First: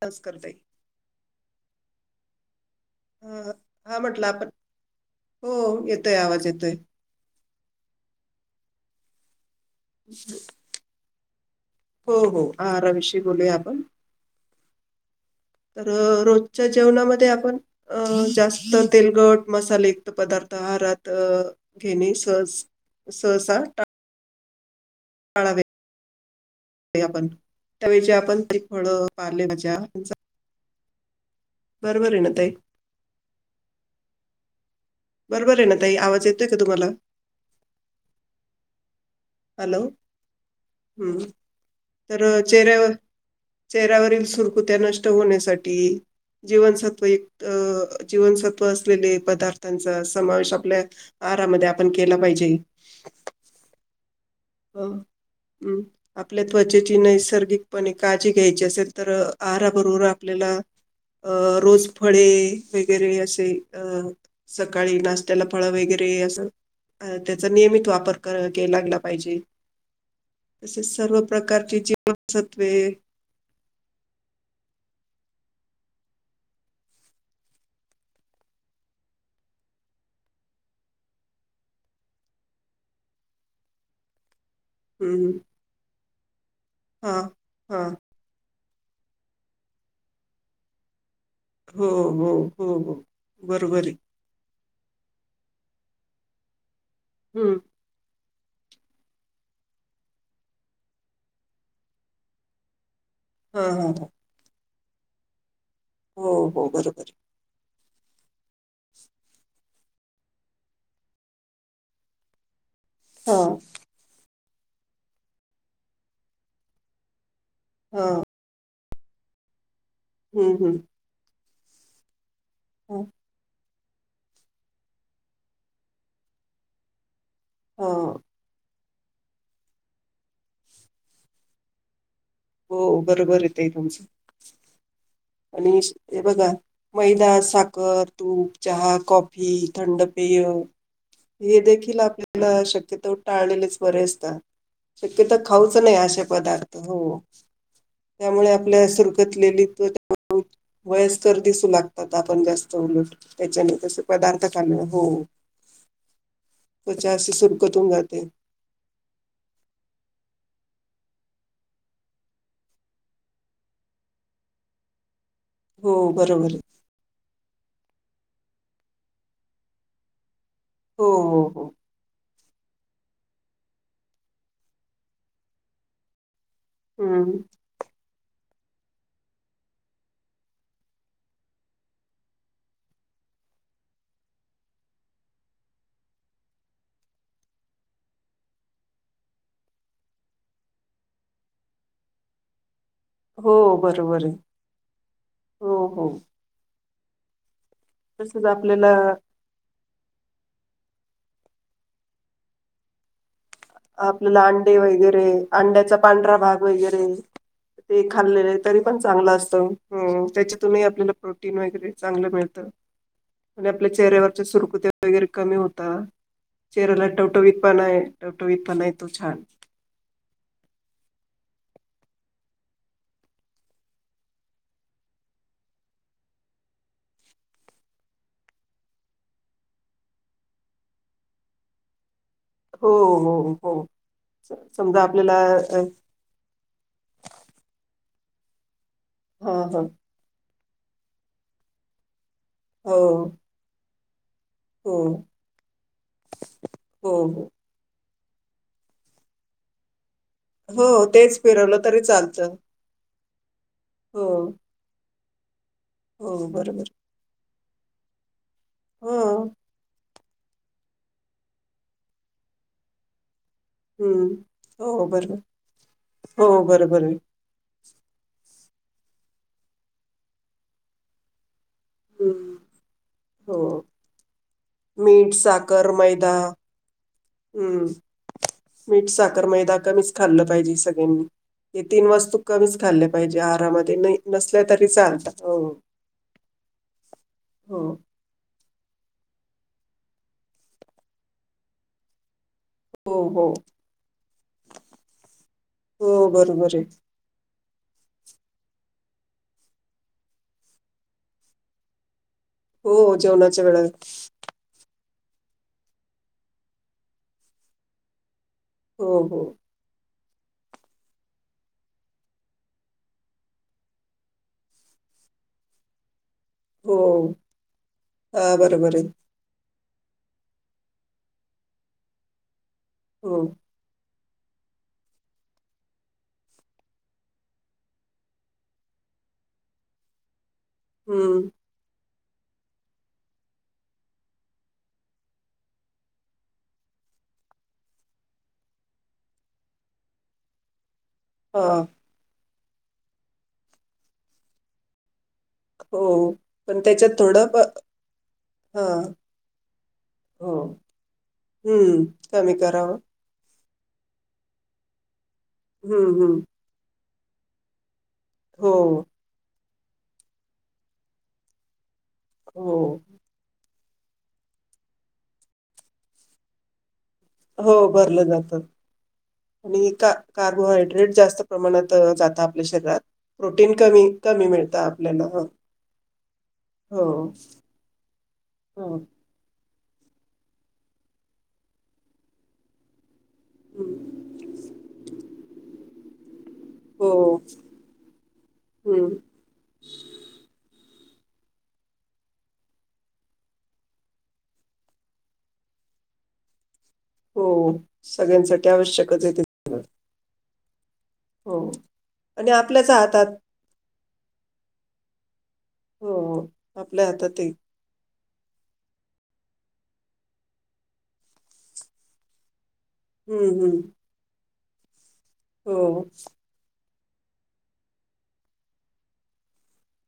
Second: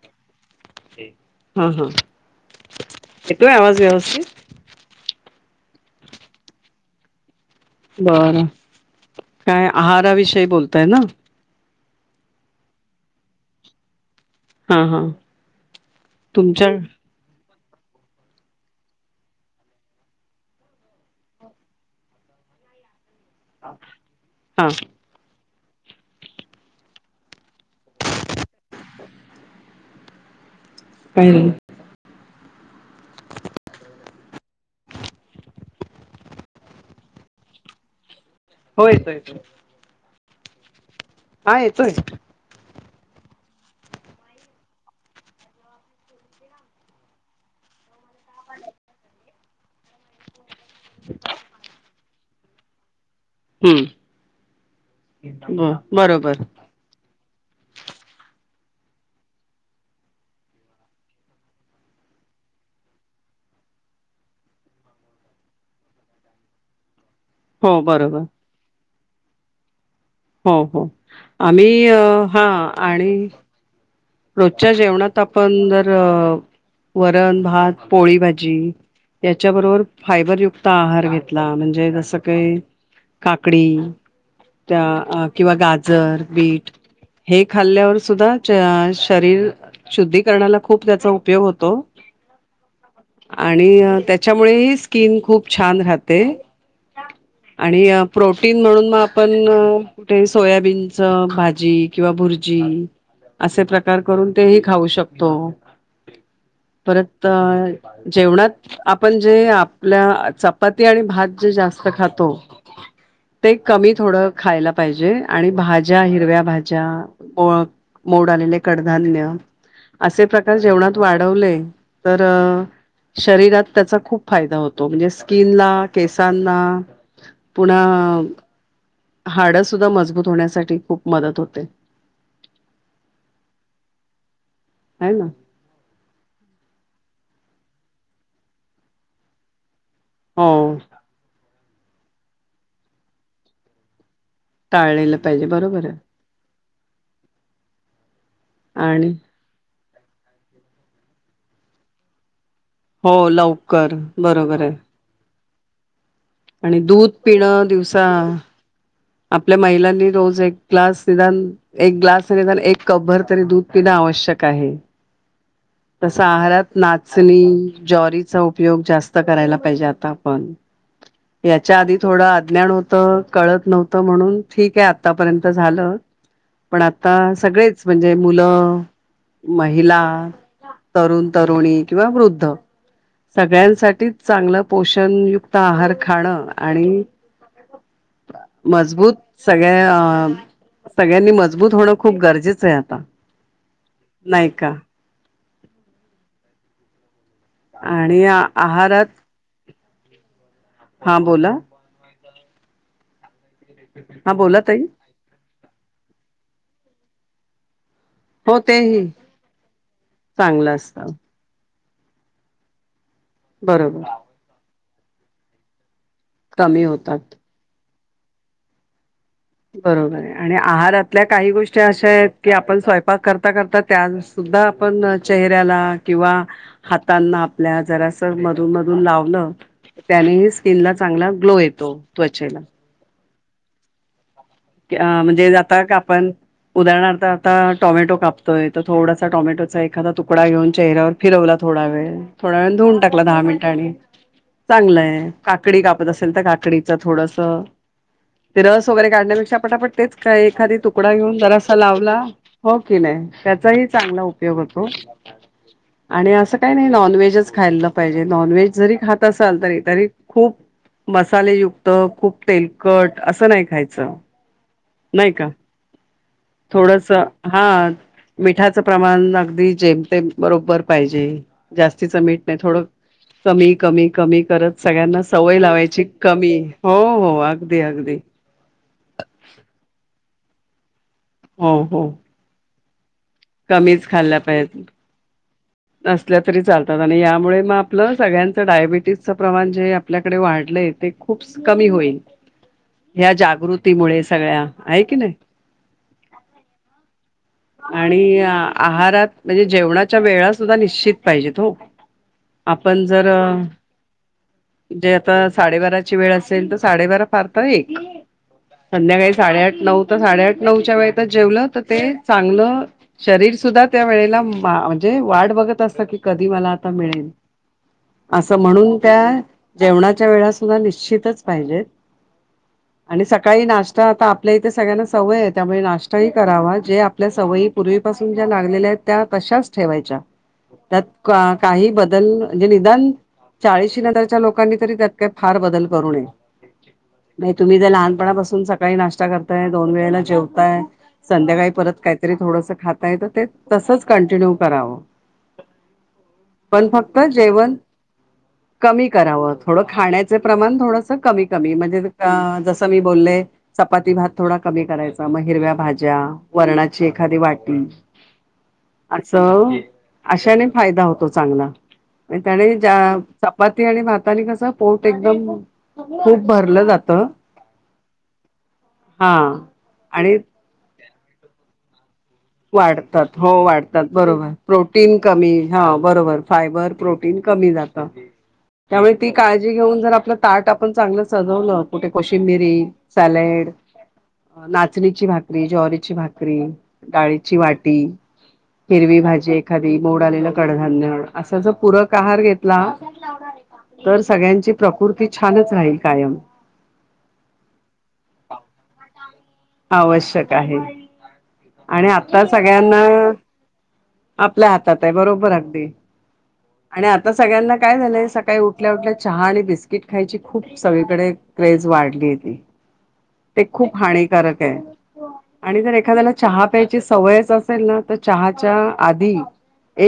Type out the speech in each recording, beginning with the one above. तज करतय. हम्म हम्म. ह हा म्हटलं आपण, हो येतोय आवाज येतोय. बरं, काय आहाराविषयी बोलताय ना? हो हो आहराविषयी बोलूया आपण. हा हा तर रोजच्या तुमच्या जेवणामध्ये आपण अ जास्त तेलकट मसालेयुक्त पदार्थ आहारात अ घेणे सह सहसा टा हा. ळावे आपण त्या ऐवजी आपण काही फळं पाले भाज्या काय नाही. बरोबर आहे ना ताई? [inaudible] बरोबर आहे ना ताई? आवाज येतोय का तुम्हाला? हो येतोय येतोय. हॅलो, हम्म, हा येतोय तर चेहऱ्यावर चेहऱ्यावरील सुरकुत्या नष्ट होण्यासाठी. जीवनसत्वयुक्त जीवनसत्व असलेले पदार्थ. त्यांचा समावेश आपल्या आहरामध्ये आपण केला पाहिजे. हम्म ब बरोबर. म्हणजे जी नैसर्गिकपणे काळजी घ्यायची असेल, तर आहारबरोबर आपल्याला अ रोज फळे वगैरे असे अ सकाळी नाश्त्याला फळं वगैरे असं अ त्याचा हो नियमित वापर बरोबर के लागला पाहिजे. हो हो असेच सर्व आम्ही प्रकारची हा जीवनसत्वे आणि रोजच्या जेवणात आपण जर वरण, भात, पोळी भाजी त्याच्याबरोबर फायबरयुक्त आहार घेतला म्हणजे जसं काही काकडी. त्या हं, किंवा गाजर बीट हां, हे हां. खाल्ल्यावर सुद्धा चे शरीर शुद्धीकरणाला खूप त्याचा उपयोग होत हो, हो, हो, हो. आणि बरोबर आहे. त्या च्यामुळे ही स्किन खूप छान राहते. हम्म. आणि प्रोटीन म्हणून मग आपण कुठे सोयाबीनचं भाजी किंवा भुर्जी असे हां, हां, प्रकार हां. करून ते ही खाऊ शकतो. हो, हो, बरोबर आहे. परत जेवणात आपण जे आपल्या चपाती आणि भात जे जास्त खातो ते हां, कमी थोडं खायला पाहिजे आणि भाज्या हिरव्या भाज्या हां. मोड आलेले कडधान्य असे हं, प्रकार हं. जेवणात वाढवले तर हो. शरीरात त्याचा खूप फायदा होतो म्हणजे स्किनला केसांना हां. पुन्हा हाडं सुद्धा मजबूत होण्यासाठी खूप मदत होते. हो बरोबर ये ते तुमचं. आहे ना. आणि हे बघा मैदा, साखर, तूप, चहा, कॉफी, थंड पेय हो हे देखील आपल्याला शक्यतो टाळलेलेच बरे असतात. टाळलेलं शक्य तर पाहिजे खाऊच बरोबर नाही आहे अशे पदार्थ, हो. त्यामुळे आपल्या आणि सुरकतलेली वयस्कर दिसू लागतात आपण जास्त चायनीज हो त्याच्याने लवकर तसे पदार्थ बरोबर खाण आहे हो आणि दूध त्वचा अशी पिनं सुरकतून दिवसा जाते. आपल्या महिलांनी रोज एक ग्लास निदान एक ग्लास नाही निदान एक कप भर तरी दूध पिणं आवश्यक आहे. [inaudible] तसं बरोबर आहे आहारात नाचणी, ज्वरीचा उपयोग जास्त करायला पाहिजे आता आपण. हो हो च्या आधी थोडं अज्ञान होत कळत नव्हतं म्हणून ठीक आहे आतापर्यंत झालं पण आता हम्म सगळेच म्हणजे मुलं, महिला तरुण, तरुणी किंवा वृद्ध. सगळ्यांसाठीच चांगलं पोषणयुक्त आहार खाणं आणि मजबूत सगळ्या सगळ्यांनी मजबूत होणं खूप गरजेचं आहे आता. हो बरोबर आहे, नाही का हो हो. आणि तसच आपल्याला आहारात, हा बोला हा आपल्याला बोला अंडे ताई वगैरे अंड्याचा पांढरा भाग वगैरे ते खाल्लेले हो तरी पण तेही चांगलं असतं त्याच्यातून चांगलं ही आपल्याला असतं प्रो [unintelligible] चांगल मिळत [inaudible] आणि बरोबर चेहऱ्यावर सुरकुत्या वगैरे कमी होता, कमी चेहऱ्याला होतात टवटवीत पण आहे. टवटवीत पणा येतो छान. बरोबर आहे आणि आहारातल्या काही गोष्टी अशा आहेत की आपण स्वयंपाक करता, करता त्या सुद्धा आपण चेहऱ्याला किंवा हातांना आपल्या जरास मधून, मधून लावलं त्यानेही स्किन ला चांगला ग्लो येतो त्वचेला. हो हो हो. स- समजा अ आपल्याला म्हणजे अ, जाता का आपण उदाहरणार्थ आता टोमॅटो कापतोय तर थोडासा हा हा टोमॅटोचा एखादा तु तुकडा घेऊन चेहऱ्यावर फिरवला थोडा वेळ, थोडा वेळ धुवून हो टाकला दहा मिनिटांनी हो चांगलंय काकडी कापत असेल तर काकडीचं हो थोडस हो ते रस वगैरे काढण्यापेक्षा पटापट तेच काय एखादी हो तुकडा घेऊन तेच जरासा फिरवलं तरी लावला, चालतं हो की नाही त्यांचाही चांगला हो उपयोग होतो आणि हो असं काही बरोबर नाही नॉनव्हेजच खायलं पाहिजे नॉनव्हेज जरी हो खात असाल तरी, तरी खूप मसालेयुक्त, खूप तेलकट असं नाही खाय हम्म, हो बरोबर. हो बरोबर थोडस. आहे हा मिठाचं प्रमाण अगदी जेमतेम बरोबर पाहिजे. जास्तीच मीठ नाही हम्म थोड हो कमी कमी कमी करत सगळ्यांना मीठ सवय साखर लावायची मैदा कमी हो हो अगदी हम्म अगदी. मीठ साखर मैदा कमीच खाल्लं पाहिजे सगळ्यांनी हो हे तीन हो वास्तू कमीच खाल्ले पाहिजे आज. कमीच नसल्या तरी चालत. नसल्या तरी चालतात आणि यामुळे मग आपलं सगळ्यांचं डायबिटीस. प्रमाण जे आपल्याकडे वाढलंय ते खूप कमी होईल. हो ह्या हो जागृतीमुळे सगळ्या आहे की नाही. हो बरोबर आहे. आणि आहारात म्हणजे जेवणाच्या वेळा सुद्धा निश्चित पाहिजेत हो. आपण हो जर. जेवणाच्या वेळा जे आता साडेबाराची वेळ असेल तर साडेबारा फार तर एक. हो संध्याकाळी हो साडेआठ नऊ तर साडेआठ नऊच्या वेळेतच जेवलं तर ते. चांगलं शरीर सुद्धा त्या वेळेला मा म्हणजे वाढ बघत असत की. कधी मला आता हो मिळेल हा असं बरोबर म्हणून आहे त्या. जेवणाच्या वेळा सुद्धा निश्चितच पाहिजेत आणि हो सकाळी नाश्ता आता. आपल्या इथे सगळ्यांना सवय आहे त्यामुळे नाश्ताही करावा जे. आपल्या सवयी पूर्वीपासून ज्या लागलेल्या आहेत त्या तशाच ठेवायच्या त्यात. हम्म काही बदल म्हणजे निदान. चाळीशी नजरच्या लोकांनी तरी त्यात काय फार बदल करू नये. नाही तुम्ही ज लहानपणापासून सकाळी नाश्ता करताय दोन वेळेला जेवताय. संध्याकाळी हा परत काहीतरी थोडसं खाताय तर ते तसंच कंटिन्यू करावं. हो पण त्याच्यात फक्त थोडं. जेवण हा कमी करावं थोडं खाण्याचे हो प्रमाण थोडस कमी कमी म्हणजे हम्म कमी जसं करावं मी बोलले. चपाती भात थोडा कमी करायचा मग हिरव्या भाज्या हम्म हम्म वरणाची एखादी वाटी. हो. असं अशाने फायदा होतो चांगला त्याने हो ज्या चपात. आणि भातानी कसं पोट एकदम खूप भरलं जात. हो भरलं जात हा आणि का आणि कार्बोहायड्रेट जास्त. प्रमाणात जात. वाढतात हो वाढतात बरोबर मिळतं प्रोटीन आपल्याला हं. कमी ह बरोबर फायबर हो, प्रो. कमी जात. हो. ती काळजी घेऊन जर आपलं ताट आपण चांगलं सजवलं कुठे कशीि मिरी. सॅलेड हं. नाचणीची भाकरी ज्वारीची भाकरी. हो, डाळीची वाटी हं. हिरवी भाजी. एखादी मोड आलेलं कडधान्य असा ज पूरक आहार घेतला. तर सगळ्यांची प्रकृती छानच राहील कायम. हो सगळ्यांसाठी आवश्यकच आहे ते. सगळं. आवश्यक आहे हो आणि आता आपल्याच सगळ्यांना. हातात आपल्या हातात आहे बरोबर अगदी हो, आपल्या आणि आता हातात आहे. सगळ्यांना. काय झालंय सकाळी उठल्या उठल्या चहा आणि बिस्किट खायची खूप सगळीकडे क्रेज वाढली होती. [unintelligible] ते हं. खूप हानिकक आहे आणि जर हो. एखाद्याला. चहा प्यायची सवयच असेल ना तर चहाच्या आधी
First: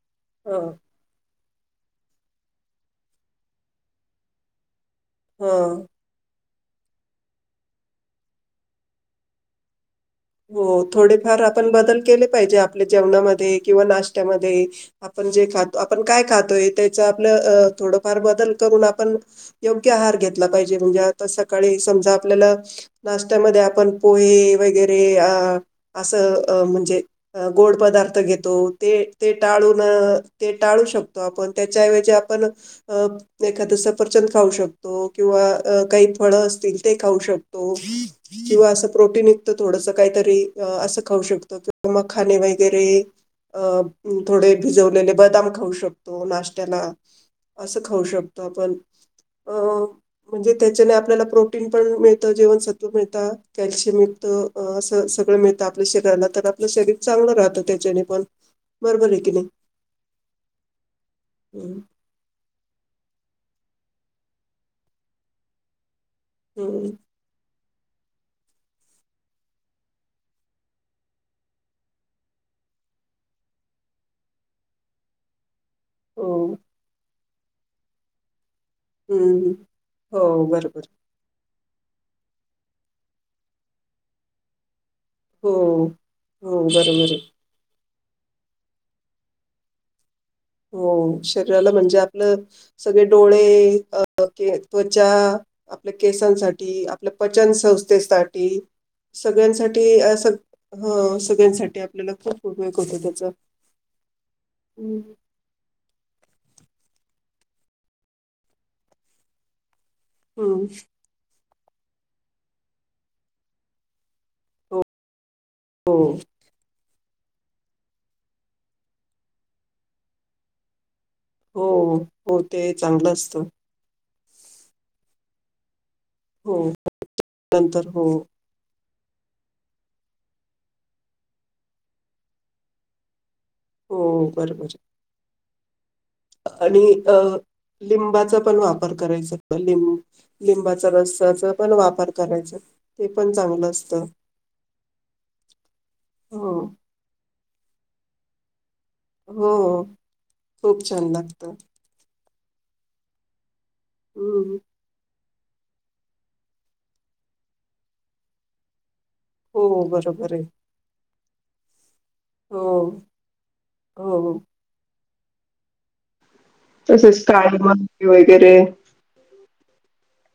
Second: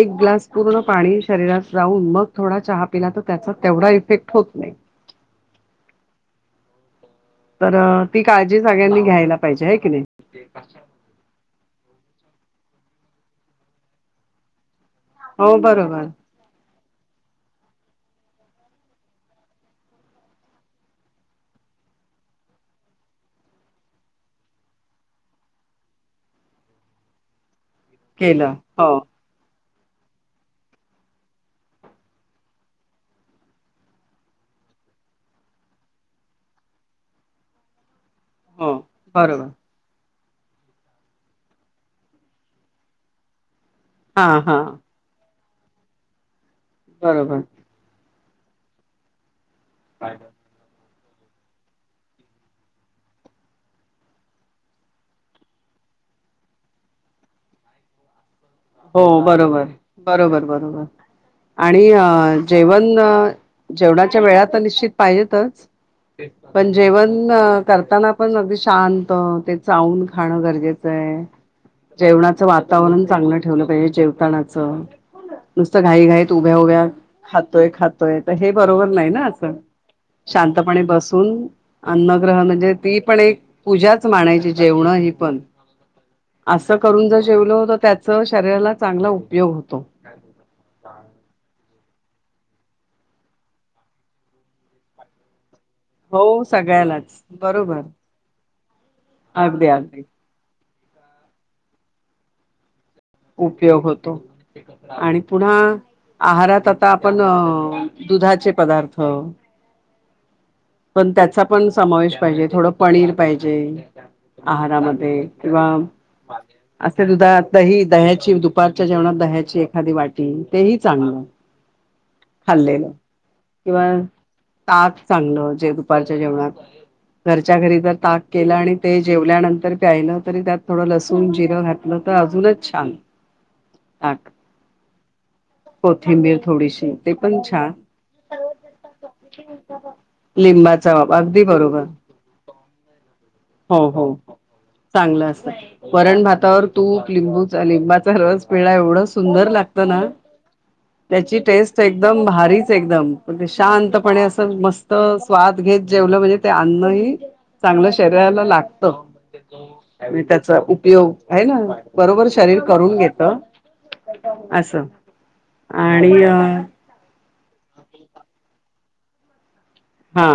एक. ग्लास हं, पूर्ण पाणी शरीरात रावून मग थोडा चहा पिला तर त्याचा तेवढा इफेक्ट होत नाही. हा. तर ती काळजी सगळ्यांनी घ्यायला पाहिजे ह की नाही. हो थोडेफार आपण बदल केले पाहिजे, आपल्या जेवणामध्ये किंवा नाश्त्यामध्ये आपण जे हो खातो आपण बरोबर काय खातोय त्याच आपलं थोडंफार बदल करून आपण योग्य आहार घेतला पाहिजे, म्हणजे आता सकाळी समजा आपल्याला नाश्त्यामध्ये आपण पोहे वगैरे ते अ अस म्हणजे गोड पदार्थ घेतो केलं हो ते ते टाळून ते टाळू शकतो आपण त्याच्याऐवजी आपण अ एखादस पचन खाऊ शकतो किंवा काही फळ असतील ते खाऊ शकतो. किंवा हो असं प्रोटीन युक्त बरोबर थोडस काहीतरी असं खाऊ शकतो कि मग खाणे वगैरे अ हा थोडे हा भिजवलेले बदाम खाऊ शकतो. नाशत्याला बरोबर असं खाऊ शकतो आपण अ काय का? म्हणजे त्याच्याने आपल्याला प्रोटीन पण मिळतं जीवनसत्व मिळतं कॅल्शियम मिळ अस सगळं मिळतं आपल्या शरीराला तर आपलं शरीर चांगलं राहतं त्याच्याने पण हो आहे की नाही? बरोबर बरोबर बरोबर हं, आणि अ जेवण जेवणाच्या वेळा तर निश्चित पाहिजेतच पण हं. जेवण पण करताना, पण अगदी शांत ते चाऊन खाणं गरजेचं आहे. जेवणाचं वातावरण चांगलं ठेवलं पाहिजे जेवतानाच नुसतं घाई घाईत हो. उभ्या उभ्या खातोय खात तोय. हे बरोबर नाही ना अस हं, हो. बरोबर. शांतपणे बस पण अन्नग्रह म्हणजे ती पण एक पूजाच मानायची जेवण हे हो हो असं करून बरोबर आहे जर जेवल तर त्याच शरीराला चांगला उपयोग होतो. ह हो शरीराला म्हणजे आपलं सगळे डोळे अ त्वचा आपल्या हो केसांसाठी आपल्या सगळ्यालाच पचन बरोबर संस्थेसाठी अगदी सगळ्यांसाठी अगदी ह सगळयान सगळ्यांसाठी आपल्याला ख हो [inaudible] हो उपयोग होतो आणि पुन्हा आहारात आता आपण दुधाचे पदार्थ हम पण त्याचा पण समावेश पाहिजे, थोडं पनीर पाहिजे हो आहारामध्ये किंवा हो असे दुधा दही दह्याची दुपारच्या जेवणात दह्याची एखादी वाटी तेही चांगलं हो हो ते खाल्लेलं चांगलं असतं. किंवा ताक चांगलं जेवण दुपारच्या हो जेवणात घरच्या घरी नंतर जर हो ताक केल आणि ते जेवल्यानंतर प्यायलं तरी त्यात थोडं लसूण जिरं घातलं तर अजूनच छान ताक हो बरोबर कोथिंबीर आणि थोडीशी ते अ पण छान लिंबाचा पण वापर करायचोत लिंब लिंबाचा वापर अगदी रसाचा पण बरोबर वापर करायच ते पण चांगलं हो हो असतं चांगलं असतं वरण हो भातावर तूप लिंबू लिंबा सर्स पिळा एवढं सुंदर लागत हो ना खूप छान त्याची लागतं टेस्ट एकदम भारीच एकदम शांतपणे हम्म असं मस्त स्वाद घेत जेवलं म्हणजे ते अन्नही चांगलं शरीराला लागत. हो त्यावेळी बरोबर आहे त्याचा उपयोग आहे ना? बरोबर शरीर हो करून घेत हो. अस आणि अ तसेच काळे मनुके वगैरे हा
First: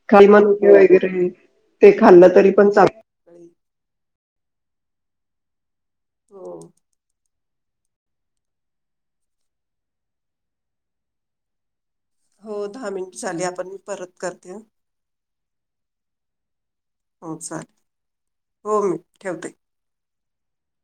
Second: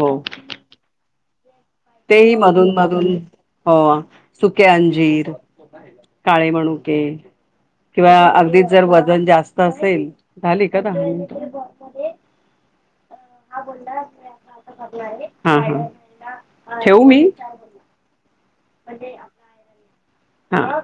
हो. खाई मनुके वगैरे ते तेही खाल्लं तरी मधून पण चालत. मधून हो सुके अंजीर, काळे हो मणुके. किंवा अगदीच जर वजन जास्त असेल, झाली का दहा? [unintelligible] झाले. हो, दहा मिनिट झाली आपण मी परत करते. हा. ठेवू मी? हो चालेल, हो मी ठेवते. हा.